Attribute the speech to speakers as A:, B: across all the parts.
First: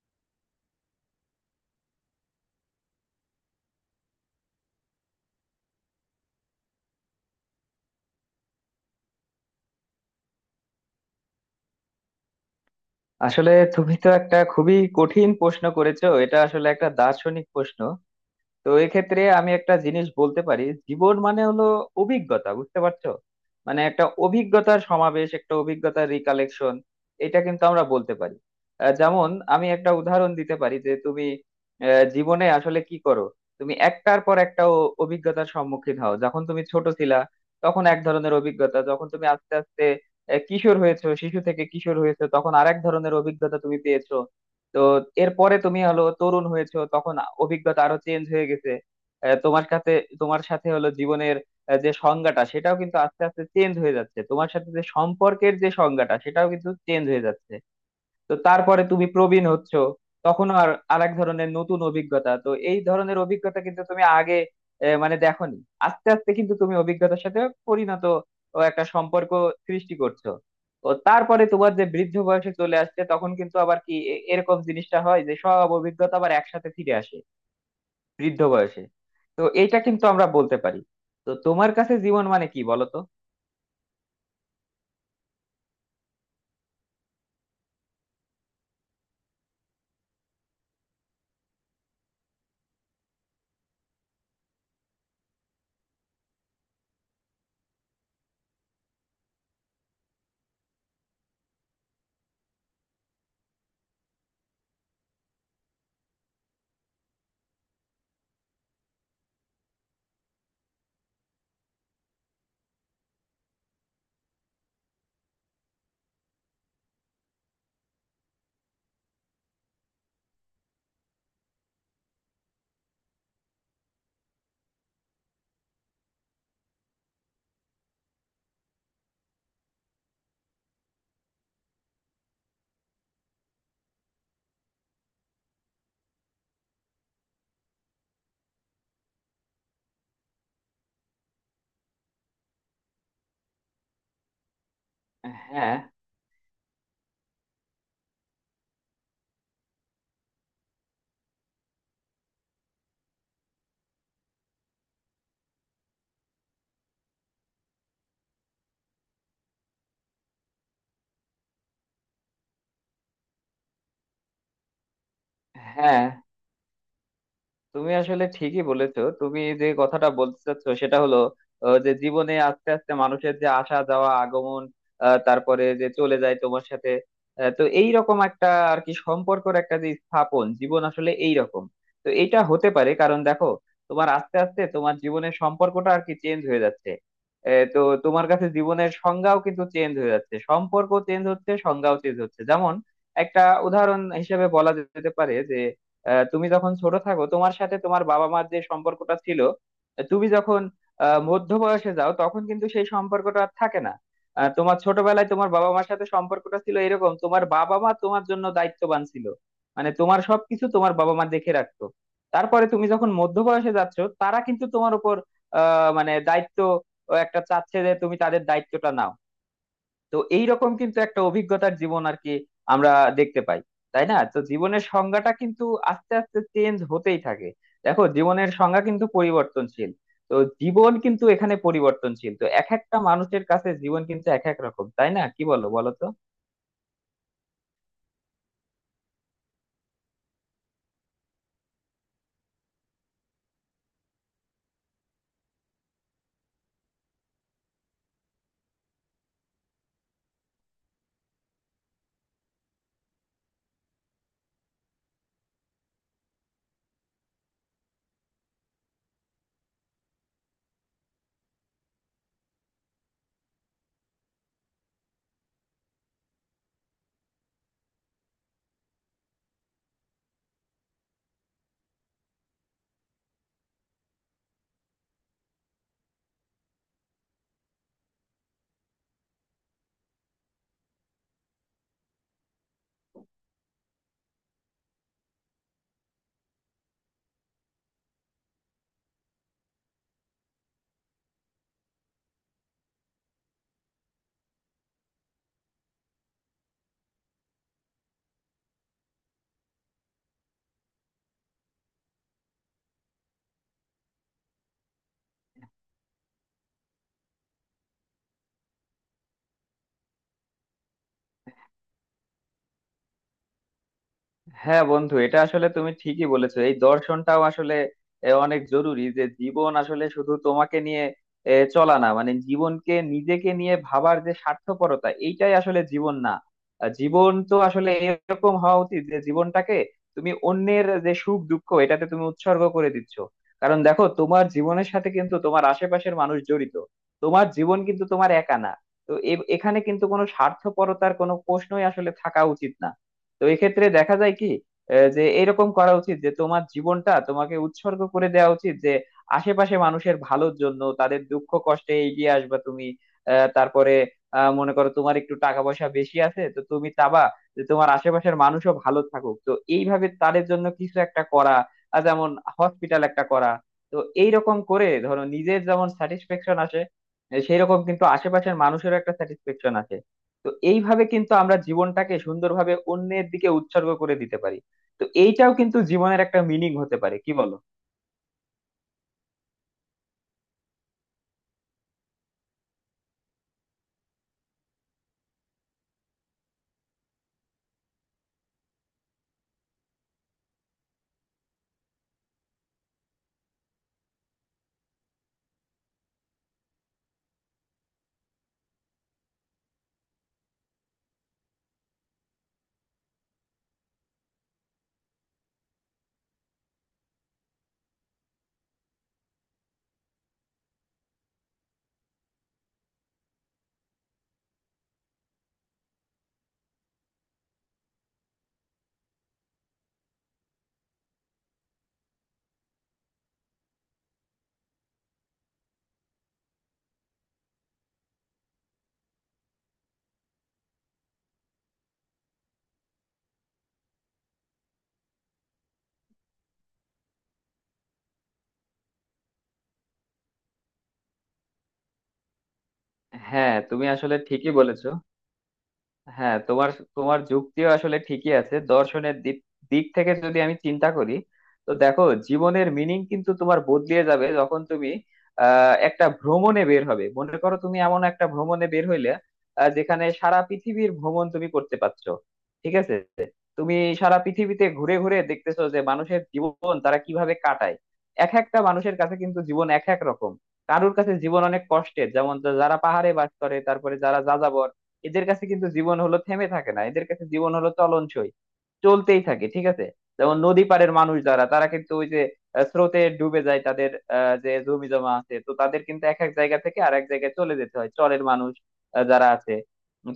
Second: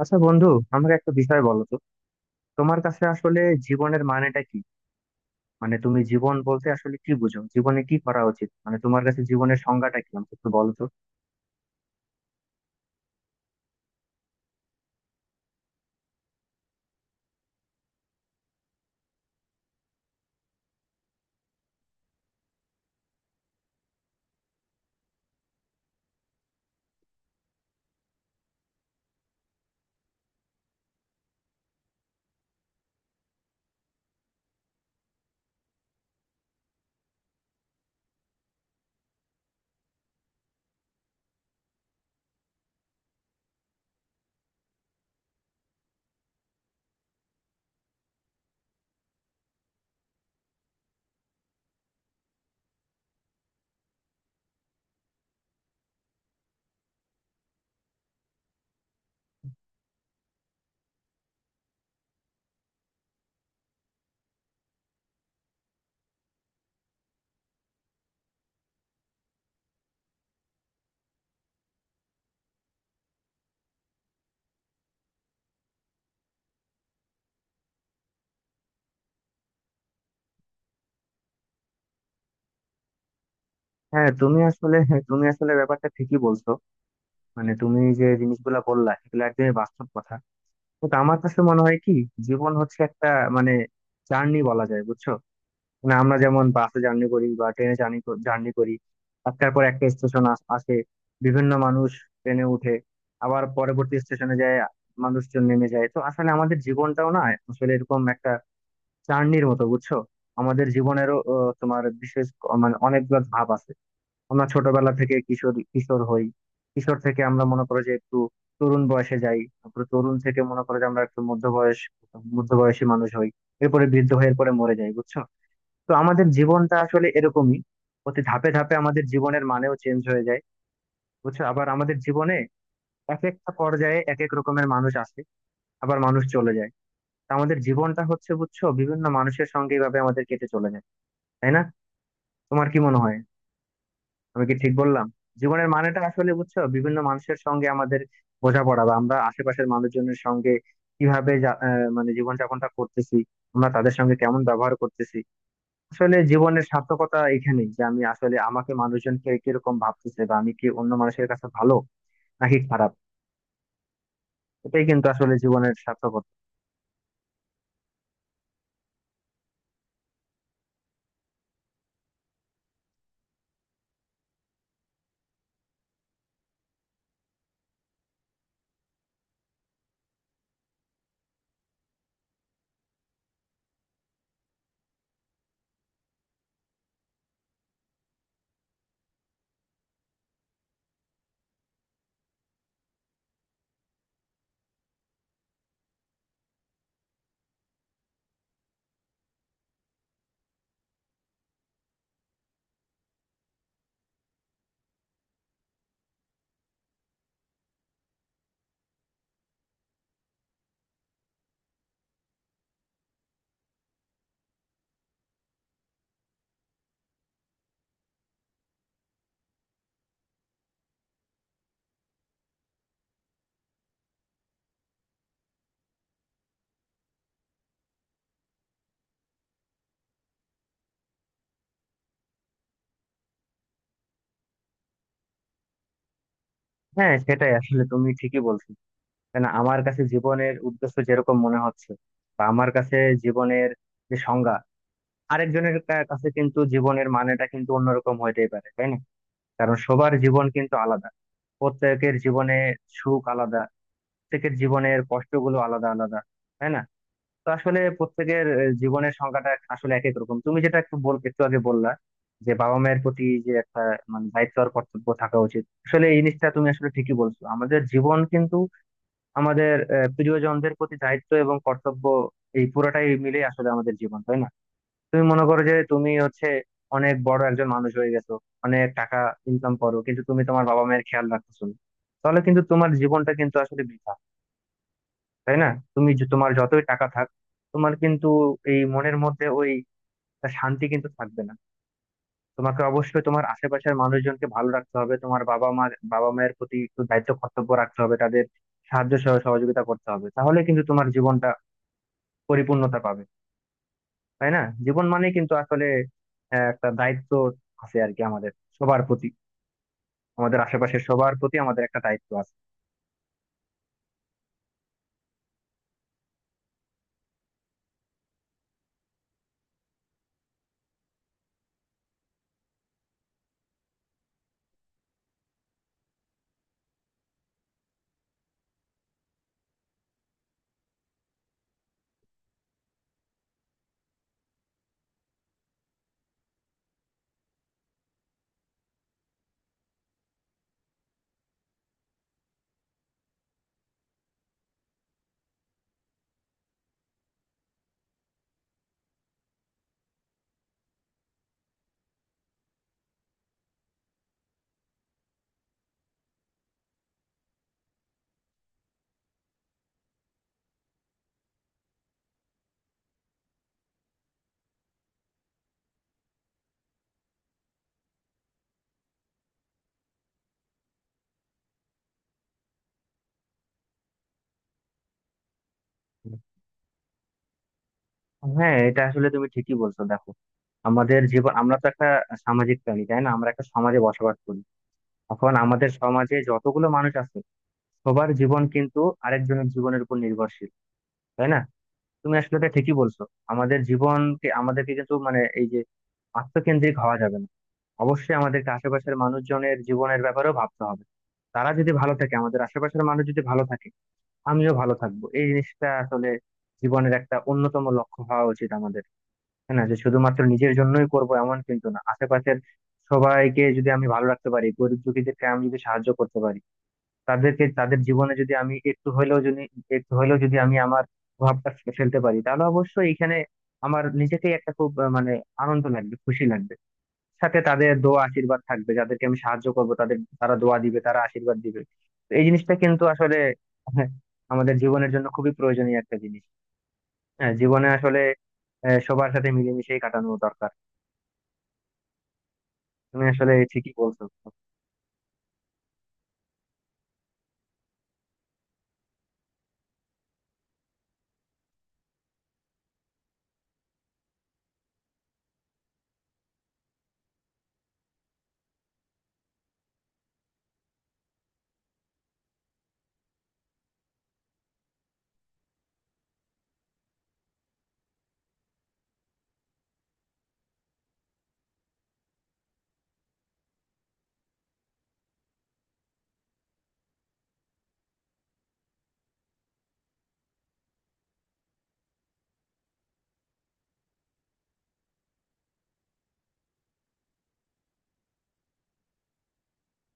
A: আচ্ছা বন্ধু, আমাকে একটা বিষয় বলো তো, তোমার কাছে আসলে জীবনের মানেটা কি? মানে তুমি জীবন বলতে আসলে কি বুঝো, জীবনে কি করা উচিত, মানে তোমার কাছে জীবনের সংজ্ঞাটা কি আমাকে একটু বলো তো।
B: আসলে তুমি তো একটা খুবই কঠিন প্রশ্ন করেছো। এটা আসলে একটা দার্শনিক প্রশ্ন। তো এক্ষেত্রে আমি একটা জিনিস বলতে পারি, জীবন মানে হলো অভিজ্ঞতা, বুঝতে পারছো? মানে একটা অভিজ্ঞতার সমাবেশ, একটা অভিজ্ঞতার রিকালেকশন, এটা কিন্তু আমরা বলতে পারি। যেমন আমি একটা উদাহরণ দিতে পারি যে তুমি জীবনে আসলে কি করো। তুমি একটার পর একটা অভিজ্ঞতার সম্মুখীন হও। যখন তুমি ছোট ছিলা তখন এক ধরনের অভিজ্ঞতা, যখন তুমি আস্তে আস্তে কিশোর হয়েছো, শিশু থেকে কিশোর হয়েছো, তখন আরেক ধরনের অভিজ্ঞতা তুমি পেয়েছো। তো এরপরে তুমি হলো তরুণ হয়েছো, তখন অভিজ্ঞতা আরো চেঞ্জ হয়ে গেছে। তোমার সাথে, তোমার সাথে হলো জীবনের যে সংজ্ঞাটা, সেটাও কিন্তু আস্তে আস্তে চেঞ্জ হয়ে যাচ্ছে। তোমার সাথে যে সম্পর্কের, যে সংজ্ঞাটা সেটাও কিন্তু চেঞ্জ হয়ে যাচ্ছে। তো তারপরে তুমি প্রবীণ হচ্ছ, তখন আর আরেক ধরনের নতুন অভিজ্ঞতা। তো এই ধরনের অভিজ্ঞতা কিন্তু তুমি আগে মানে দেখোনি। আস্তে আস্তে কিন্তু তুমি অভিজ্ঞতার সাথে পরিণত ও একটা সম্পর্ক সৃষ্টি করছো। ও তারপরে তোমার যে বৃদ্ধ বয়সে চলে আসছে, তখন কিন্তু আবার কি এরকম জিনিসটা হয় যে সব অভিজ্ঞতা আবার একসাথে ফিরে আসে বৃদ্ধ বয়সে। তো এইটা কিন্তু আমরা বলতে পারি। তো তোমার কাছে জীবন মানে কি বলো তো।
A: হ্যাঁ, তুমি আসলে ব্যাপারটা ঠিকই বলছো। মানে তুমি যে জিনিসগুলা বললা এগুলো একদমই বাস্তব কথা, কিন্তু আমার কাছে মনে হয় কি, জীবন হচ্ছে একটা, মানে, জার্নি বলা যায়, বুঝছো? মানে আমরা যেমন বাসে জার্নি করি বা ট্রেনে জার্নি জার্নি করি, একটার পর একটা স্টেশন আসে, বিভিন্ন মানুষ ট্রেনে উঠে, আবার পরবর্তী স্টেশনে যায়, মানুষজন নেমে যায়। তো আসলে আমাদের জীবনটাও না, আসলে এরকম একটা জার্নির মতো, বুঝছো? আমাদের জীবনেরও তোমার বিশেষ মানে অনেকগুলো ধাপ আছে। আমরা ছোটবেলা থেকে কিশোর কিশোর হই, কিশোর থেকে আমরা মনে করো যে একটু তরুণ বয়সে যাই, তারপরে তরুণ থেকে মনে করো যে আমরা একটু মধ্য বয়স, মধ্য বয়সী মানুষ হই, এরপরে বৃদ্ধ হয়ে এরপরে মরে যাই, বুঝছো? তো আমাদের জীবনটা আসলে এরকমই, প্রতি ধাপে ধাপে আমাদের জীবনের মানেও চেঞ্জ হয়ে যায়, বুঝছো? আবার আমাদের জীবনে এক একটা পর্যায়ে এক এক রকমের মানুষ আসে, আবার মানুষ চলে যায়। তা আমাদের জীবনটা হচ্ছে, বুঝছো, বিভিন্ন মানুষের সঙ্গে এভাবে আমাদের কেটে চলে যায়, তাই না? তোমার কি মনে হয়, আমি কি ঠিক বললাম? জীবনের
B: হ্যাঁ,
A: মানেটা আসলে, বুঝছো, বিভিন্ন মানুষের সঙ্গে আমাদের বোঝাপড়া, বা আমরা আশেপাশের মানুষজনের সঙ্গে কিভাবে মানে জীবনযাপনটা করতেছি, আমরা তাদের সঙ্গে কেমন ব্যবহার করতেছি। আসলে জীবনের সার্থকতা এখানেই যে আমি আসলে, আমাকে মানুষজন কে কিরকম ভাবতেছে, বা আমি কি অন্য মানুষের কাছে ভালো নাকি খারাপ, এটাই কিন্তু আসলে জীবনের
B: হ্যাঁ,
A: সার্থকতা।
B: তুমি আসলে ঠিকই বলেছো। তুমি যে কথাটা বলতে চাচ্ছ সেটা হলো যে জীবনে আস্তে আস্তে মানুষের যে আসা যাওয়া আগমন, তারপরে যে চলে যায় তোমার সাথে। তো এই রকম একটা আর কি সম্পর্কের একটা যে স্থাপন, জীবন আসলে এই রকম। তো এটা হতে পারে, কারণ দেখো তোমার আস্তে আস্তে তোমার জীবনের সম্পর্কটা আর কি চেঞ্জ হয়ে যাচ্ছে। তো তোমার কাছে জীবনের সংজ্ঞাও কিন্তু চেঞ্জ হয়ে যাচ্ছে। সম্পর্ক চেঞ্জ হচ্ছে, সংজ্ঞাও চেঞ্জ হচ্ছে। যেমন একটা উদাহরণ হিসেবে বলা যেতে পারে যে তুমি যখন ছোট থাকো, তোমার সাথে তোমার বাবা মার যে সম্পর্কটা ছিল, তুমি যখন মধ্য বয়সে যাও তখন কিন্তু সেই সম্পর্কটা আর থাকে না। তোমার ছোটবেলায় তোমার বাবা মার সাথে সম্পর্কটা ছিল এরকম, তোমার বাবা মা তোমার জন্য দায়িত্ববান ছিল, মানে তোমার সবকিছু তোমার বাবা মা দেখে রাখতো। তারপরে তুমি যখন মধ্য বয়সে যাচ্ছ, তারা কিন্তু তোমার উপর মানে দায়িত্ব একটা চাচ্ছে যে তুমি তাদের দায়িত্বটা নাও। তো এইরকম কিন্তু একটা অভিজ্ঞতার জীবন আর কি আমরা দেখতে পাই, তাই না? তো জীবনের সংজ্ঞাটা কিন্তু আস্তে আস্তে চেঞ্জ হতেই থাকে। দেখো, জীবনের সংজ্ঞা কিন্তু পরিবর্তনশীল। তো জীবন কিন্তু এখানে পরিবর্তনশীল। তো এক একটা মানুষের কাছে জীবন কিন্তু এক এক রকম, তাই না? কি বলো, বলো তো।
A: হ্যাঁ সেটাই, আসলে তুমি ঠিকই বলছো। কেন আমার কাছে জীবনের উদ্দেশ্য যেরকম মনে হচ্ছে, বা আমার কাছে জীবনের যে সংজ্ঞা, আরেকজনের কাছে কিন্তু জীবনের মানেটা কিন্তু অন্যরকম হইতেই পারে, তাই না? কারণ সবার জীবন কিন্তু আলাদা, প্রত্যেকের জীবনে সুখ আলাদা, প্রত্যেকের জীবনের কষ্টগুলো আলাদা আলাদা, তাই না? তো আসলে প্রত্যেকের জীবনের সংখ্যাটা আসলে এক এক রকম। তুমি যেটা একটু বল, একটু আগে বললা যে বাবা মায়ের প্রতি যে একটা, মানে, দায়িত্ব আর কর্তব্য থাকা উচিত, আসলে এই জিনিসটা তুমি আসলে ঠিকই বলছো। আমাদের জীবন কিন্তু আমাদের প্রিয়জনদের প্রতি দায়িত্ব এবং কর্তব্য, এই পুরোটাই মিলে আসলে আমাদের জীবন, তাই না? তুমি মনে করো যে তুমি হচ্ছে অনেক বড় একজন মানুষ হয়ে গেছো, অনেক টাকা ইনকাম করো, কিন্তু তুমি তোমার বাবা মায়ের খেয়াল রাখতেছো না, তাহলে কিন্তু তোমার জীবনটা কিন্তু আসলে বৃথা, তাই না? তুমি তোমার যতই টাকা থাক, তোমার কিন্তু এই মনের মধ্যে ওই শান্তি কিন্তু থাকবে না। তোমাকে অবশ্যই তোমার আশেপাশের মানুষজনকে ভালো রাখতে হবে, তোমার বাবা মা, বাবা মায়ের প্রতি একটু দায়িত্ব কর্তব্য রাখতে হবে, তাদের সাহায্য সহ সহযোগিতা করতে হবে, তাহলে কিন্তু তোমার জীবনটা পরিপূর্ণতা পাবে, তাই না? জীবন মানে কিন্তু আসলে একটা দায়িত্ব আছে আর কি, আমাদের সবার প্রতি, আমাদের আশেপাশের সবার প্রতি আমাদের একটা দায়িত্ব আছে।
B: হ্যাঁ বন্ধু, এটা আসলে তুমি ঠিকই বলেছো। এই দর্শনটাও আসলে অনেক জরুরি যে জীবন আসলে শুধু তোমাকে নিয়ে চলা না। মানে জীবনকে নিজেকে নিয়ে ভাবার যে স্বার্থপরতা, এইটাই আসলে জীবন না। জীবন তো আসলে এরকম হওয়া উচিত যে জীবনটাকে তুমি অন্যের যে সুখ দুঃখ এটাতে তুমি উৎসর্গ করে দিচ্ছ। কারণ দেখো, তোমার জীবনের সাথে কিন্তু তোমার আশেপাশের মানুষ জড়িত। তোমার জীবন কিন্তু তোমার একা না। তো এখানে কিন্তু কোনো স্বার্থপরতার কোনো প্রশ্নই আসলে থাকা উচিত না। তো এই ক্ষেত্রে দেখা যায় কি যে এরকম করা উচিত যে তোমার জীবনটা তোমাকে উৎসর্গ করে দেওয়া উচিত যে আশেপাশে মানুষের ভালোর জন্য তাদের দুঃখ কষ্টে এগিয়ে আসবা তুমি। তারপরে মনে করো তোমার একটু টাকা পয়সা বেশি আছে, তো তুমি চাবা যে তোমার আশেপাশের মানুষও ভালো থাকুক। তো এইভাবে তাদের জন্য কিছু একটা করা, আর যেমন হসপিটাল একটা করা। তো এইরকম করে ধরো, নিজের যেমন স্যাটিসফ্যাকশন আসে, সেই রকম কিন্তু আশেপাশের মানুষেরও একটা স্যাটিসফ্যাকশন আসে। তো এইভাবে কিন্তু আমরা জীবনটাকে সুন্দরভাবে অন্যের দিকে উৎসর্গ করে দিতে পারি। তো এইটাও কিন্তু জীবনের একটা মিনিং হতে পারে, কি বলো।
A: হ্যাঁ, এটা আসলে তুমি ঠিকই বলছো। দেখো, আমাদের জীবন, আমরা তো একটা সামাজিক প্রাণী, তাই না? আমরা একটা সমাজে বসবাস করি, এখন আমাদের সমাজে যতগুলো মানুষ আছে, সবার জীবন কিন্তু আরেকজনের জীবনের উপর নির্ভরশীল, তাই না? তুমি আসলে এটা ঠিকই বলছো। আমাদের জীবনকে, আমাদেরকে কিন্তু, মানে, এই যে আত্মকেন্দ্রিক হওয়া যাবে না, অবশ্যই আমাদেরকে আশেপাশের মানুষজনের জীবনের ব্যাপারেও ভাবতে হবে। তারা যদি ভালো থাকে, আমাদের আশেপাশের মানুষ যদি ভালো থাকে, আমিও ভালো থাকবো, এই জিনিসটা আসলে জীবনের একটা অন্যতম লক্ষ্য হওয়া উচিত আমাদের। হ্যাঁ, না যে শুধুমাত্র নিজের জন্যই করব এমন কিন্তু না, আশেপাশের সবাইকে যদি আমি ভালো রাখতে পারি, গরিব দুঃখীদেরকে আমি যদি সাহায্য করতে পারি, তাদেরকে, তাদের জীবনে যদি আমি একটু হলেও যদি, একটু হলেও যদি আমি আমার প্রভাবটা ফেলতে পারি, তাহলে অবশ্যই এখানে আমার নিজেকেই একটা খুব মানে আনন্দ লাগবে, খুশি লাগবে, সাথে তাদের দোয়া আশীর্বাদ থাকবে। যাদেরকে আমি সাহায্য করব তাদের, তারা দোয়া দিবে, তারা আশীর্বাদ দিবে, তো এই জিনিসটা কিন্তু আসলে হ্যাঁ, আমাদের জীবনের জন্য খুবই প্রয়োজনীয় একটা জিনিস। হ্যাঁ, জীবনে আসলে সবার সাথে মিলেমিশেই কাটানো দরকার। তুমি আসলে
B: হ্যাঁ, তুমি
A: ঠিকই
B: আসলে
A: বলছো।
B: ঠিকই বলেছো। হ্যাঁ, তোমার তোমার যুক্তিও আসলে ঠিকই আছে। দর্শনের দিক দিক থেকে যদি আমি চিন্তা করি, তো দেখো জীবনের মিনিং কিন্তু তোমার বদলিয়ে যাবে যখন তুমি একটা ভ্রমণে বের হবে। মনে করো তুমি এমন একটা ভ্রমণে বের হইলে যেখানে সারা পৃথিবীর ভ্রমণ তুমি করতে পারছো, ঠিক আছে। তুমি সারা পৃথিবীতে ঘুরে ঘুরে দেখতেছো যে মানুষের জীবন তারা কিভাবে কাটায়। এক একটা মানুষের কাছে কিন্তু জীবন এক এক রকম। কারুর কাছে জীবন অনেক কষ্টের, যেমন যারা পাহাড়ে বাস করে, তারপরে যারা যাযাবর, এদের কাছে কিন্তু জীবন হলো থেমে থাকে না, এদের কাছে জীবন হলো চলনসই, চলতেই থাকে, ঠিক আছে। যেমন নদী পাড়ের মানুষ যারা, তারা কিন্তু ওই যে স্রোতে ডুবে যায় তাদের যে জমি জমা আছে, তো তাদের কিন্তু এক এক জায়গা থেকে আর এক জায়গায় চলে যেতে হয়। চরের মানুষ যারা আছে,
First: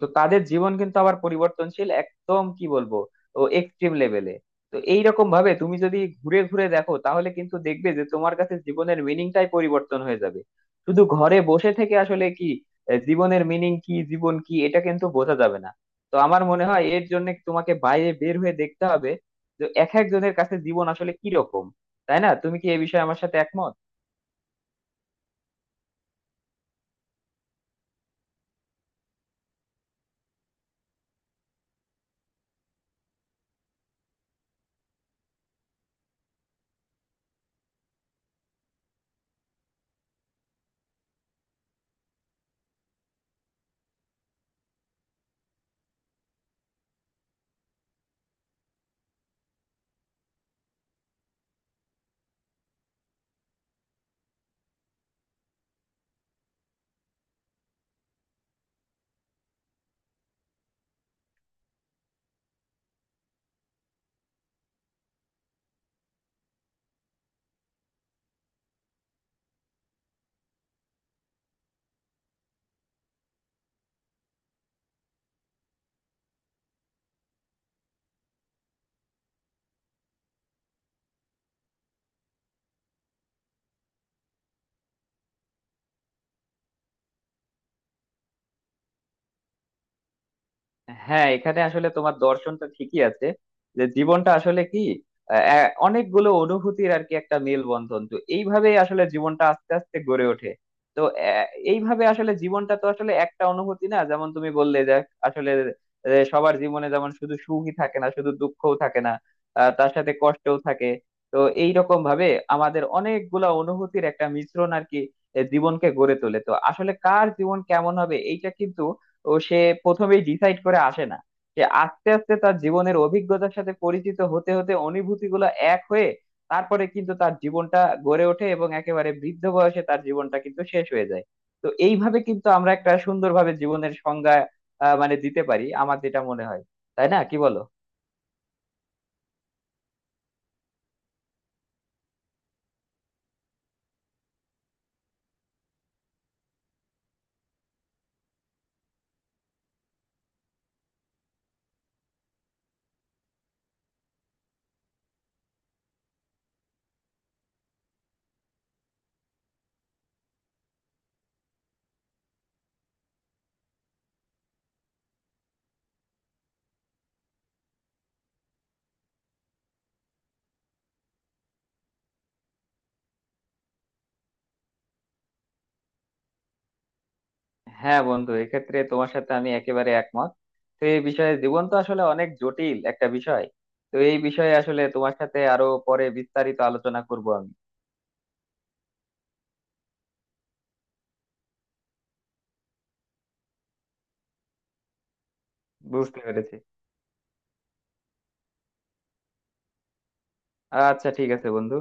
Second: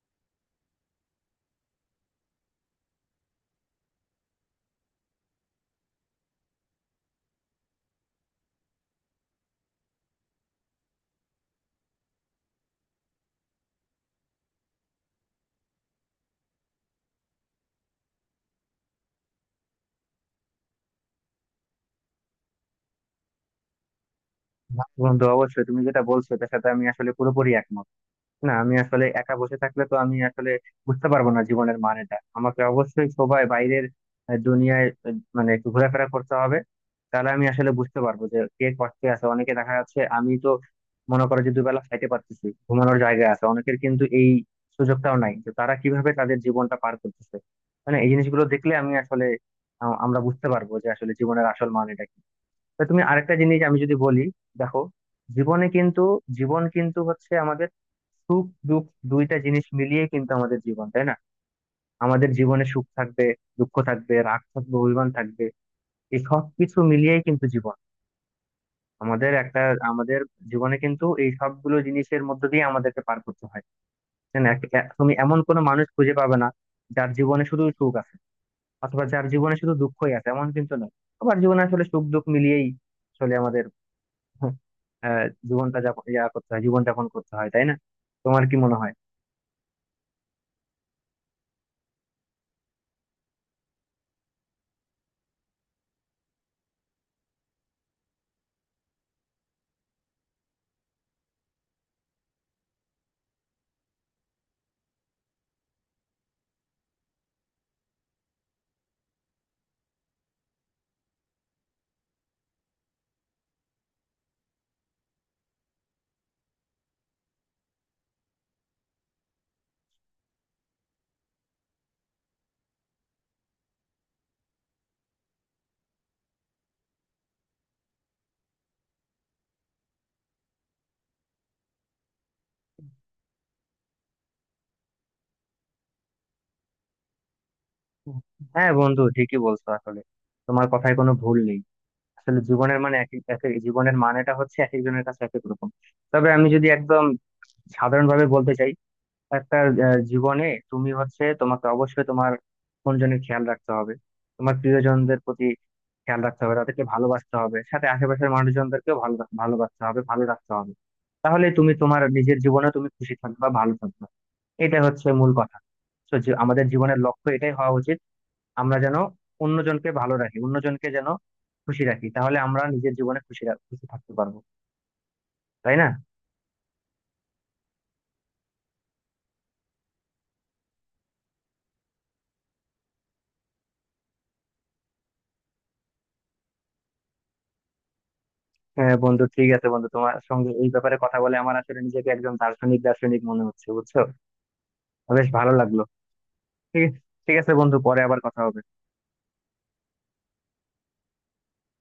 B: তো তাদের জীবন কিন্তু আবার পরিবর্তনশীল একদম কি বলবো ও এক্সট্রিম লেভেলে। তো এইরকম ভাবে তুমি যদি ঘুরে ঘুরে দেখো তাহলে কিন্তু দেখবে যে তোমার কাছে জীবনের মিনিংটাই পরিবর্তন হয়ে যাবে। শুধু ঘরে বসে থেকে আসলে কি জীবনের মিনিং কি, জীবন কি, এটা কিন্তু বোঝা যাবে না। তো আমার মনে হয় এর জন্য তোমাকে বাইরে বের হয়ে দেখতে হবে যে এক একজনের কাছে জীবন আসলে কি রকম। তাই না? তুমি কি এই বিষয়ে আমার সাথে একমত?
A: বন্ধু, অবশ্যই তুমি যেটা বলছো এটার সাথে আমি আসলে পুরোপুরি একমত। না, আমি আসলে একা বসে থাকলে তো আমি আসলে বুঝতে পারবো না জীবনের মানেটা, আমাকে অবশ্যই সবাই বাইরের দুনিয়ায় মানে একটু ঘোরাফেরা করতে হবে। তাহলে আমি আসলে বুঝতে পারবো যে কে কষ্টে আছে, অনেকে দেখা যাচ্ছে, আমি তো মনে করো যে দুবেলা খাইতে পারতেছি, ঘুমানোর জায়গা আছে, অনেকের কিন্তু এই সুযোগটাও নাই যে তারা কিভাবে তাদের জীবনটা পার করতেছে। মানে এই জিনিসগুলো দেখলে আমি আসলে আমরা বুঝতে পারবো যে আসলে জীবনের আসল মানেটা কি। তা তুমি আরেকটা জিনিস, আমি যদি বলি, দেখো, জীবনে কিন্তু, জীবন কিন্তু হচ্ছে আমাদের সুখ দুঃখ, দুইটা জিনিস মিলিয়ে কিন্তু আমাদের জীবন, তাই না? আমাদের জীবনে সুখ থাকবে, দুঃখ থাকবে, রাগ থাকবে, অভিমান থাকবে, এই সব কিছু মিলিয়েই কিন্তু জীবন আমাদের একটা, আমাদের জীবনে কিন্তু এই সবগুলো জিনিসের মধ্য দিয়ে আমাদেরকে পার করতে হয়, তাই না? তুমি এমন কোনো মানুষ খুঁজে পাবে না যার জীবনে শুধু সুখ আছে, অথবা যার জীবনে শুধু দুঃখই আছে, এমন কিন্তু নয়। সবার জীবনে আসলে সুখ দুঃখ মিলিয়েই চলে আমাদের। আহ, জীবনটা যাপন করতে হয়, জীবন যাপন করতে হয়, তাই না? তোমার কি মনে হয়?
B: হ্যাঁ, এখানে আসলে তোমার দর্শনটা ঠিকই আছে যে জীবনটা আসলে কি অনেকগুলো অনুভূতির আর কি একটা মেলবন্ধন। তো এইভাবেই আসলে জীবনটা আস্তে আস্তে গড়ে ওঠে। তো আহ, এইভাবে আসলে জীবনটা তো আসলে একটা অনুভূতি না। যেমন তুমি বললে যে আসলে সবার জীবনে যেমন শুধু সুখই থাকে না, শুধু দুঃখও থাকে না, তার সাথে কষ্টও থাকে। তো এইরকম ভাবে আমাদের অনেকগুলা অনুভূতির একটা মিশ্রণ আর কি জীবনকে গড়ে তোলে। তো আসলে কার জীবন কেমন হবে এইটা কিন্তু ও সে প্রথমেই ডিসাইড করে আসে না। সে আস্তে আস্তে তার জীবনের অভিজ্ঞতার সাথে পরিচিত হতে হতে অনুভূতি গুলো এক হয়ে, তারপরে কিন্তু তার জীবনটা গড়ে ওঠে এবং একেবারে বৃদ্ধ বয়সে তার জীবনটা কিন্তু শেষ হয়ে যায়। তো এইভাবে কিন্তু আমরা একটা সুন্দরভাবে জীবনের সংজ্ঞা মানে দিতে পারি আমার যেটা মনে হয়। তাই না, কি বলো।
A: হ্যাঁ বন্ধু, ঠিকই বলছো আসলে, তোমার কথায় কোনো ভুল নেই। আসলে জীবনের মানে এক এক, জীবনের মানেটা হচ্ছে এক একজনের কাছে এক এক রকম। তবে আমি যদি একদম সাধারণভাবে বলতে চাই, একটা জীবনে, তুমি হচ্ছে, তোমাকে অবশ্যই তোমার জনের খেয়াল রাখতে হবে, তোমার প্রিয়জনদের প্রতি খেয়াল রাখতে হবে, তাদেরকে ভালোবাসতে হবে, সাথে আশেপাশের মানুষজনদেরকেও ভালোবাসতে হবে, ভালো রাখতে হবে। তাহলে তুমি তোমার নিজের জীবনে তুমি খুশি থাকবা, ভালো থাকবা, এটা হচ্ছে মূল কথা। তো যে আমাদের জীবনের লক্ষ্য এটাই হওয়া উচিত, আমরা যেন অন্যজনকে ভালো রাখি, অন্যজনকে যেন খুশি রাখি, তাহলে আমরা নিজের জীবনে খুশি থাকতে পারবো, তাই না?
B: হ্যাঁ বন্ধু, এক্ষেত্রে তোমার সাথে আমি একেবারে একমত। তো এই বিষয়ে জীবন তো আসলে অনেক জটিল একটা বিষয়। তো এই বিষয়ে আসলে তোমার সাথে আরো পরে বিস্তারিত আলোচনা করব আমি।
A: হ্যাঁ বন্ধু, ঠিক আছে বন্ধু, তোমার সঙ্গে এই ব্যাপারে কথা বলে আমার আসলে নিজেকে একজন দার্শনিক দার্শনিক মনে হচ্ছে, বুঝছো? বেশ ভালো লাগলো।
B: বুঝতে পেরেছি।
A: ঠিক ঠিক আছে বন্ধু, পরে আবার কথা হবে।
B: আচ্ছা ঠিক আছে বন্ধু।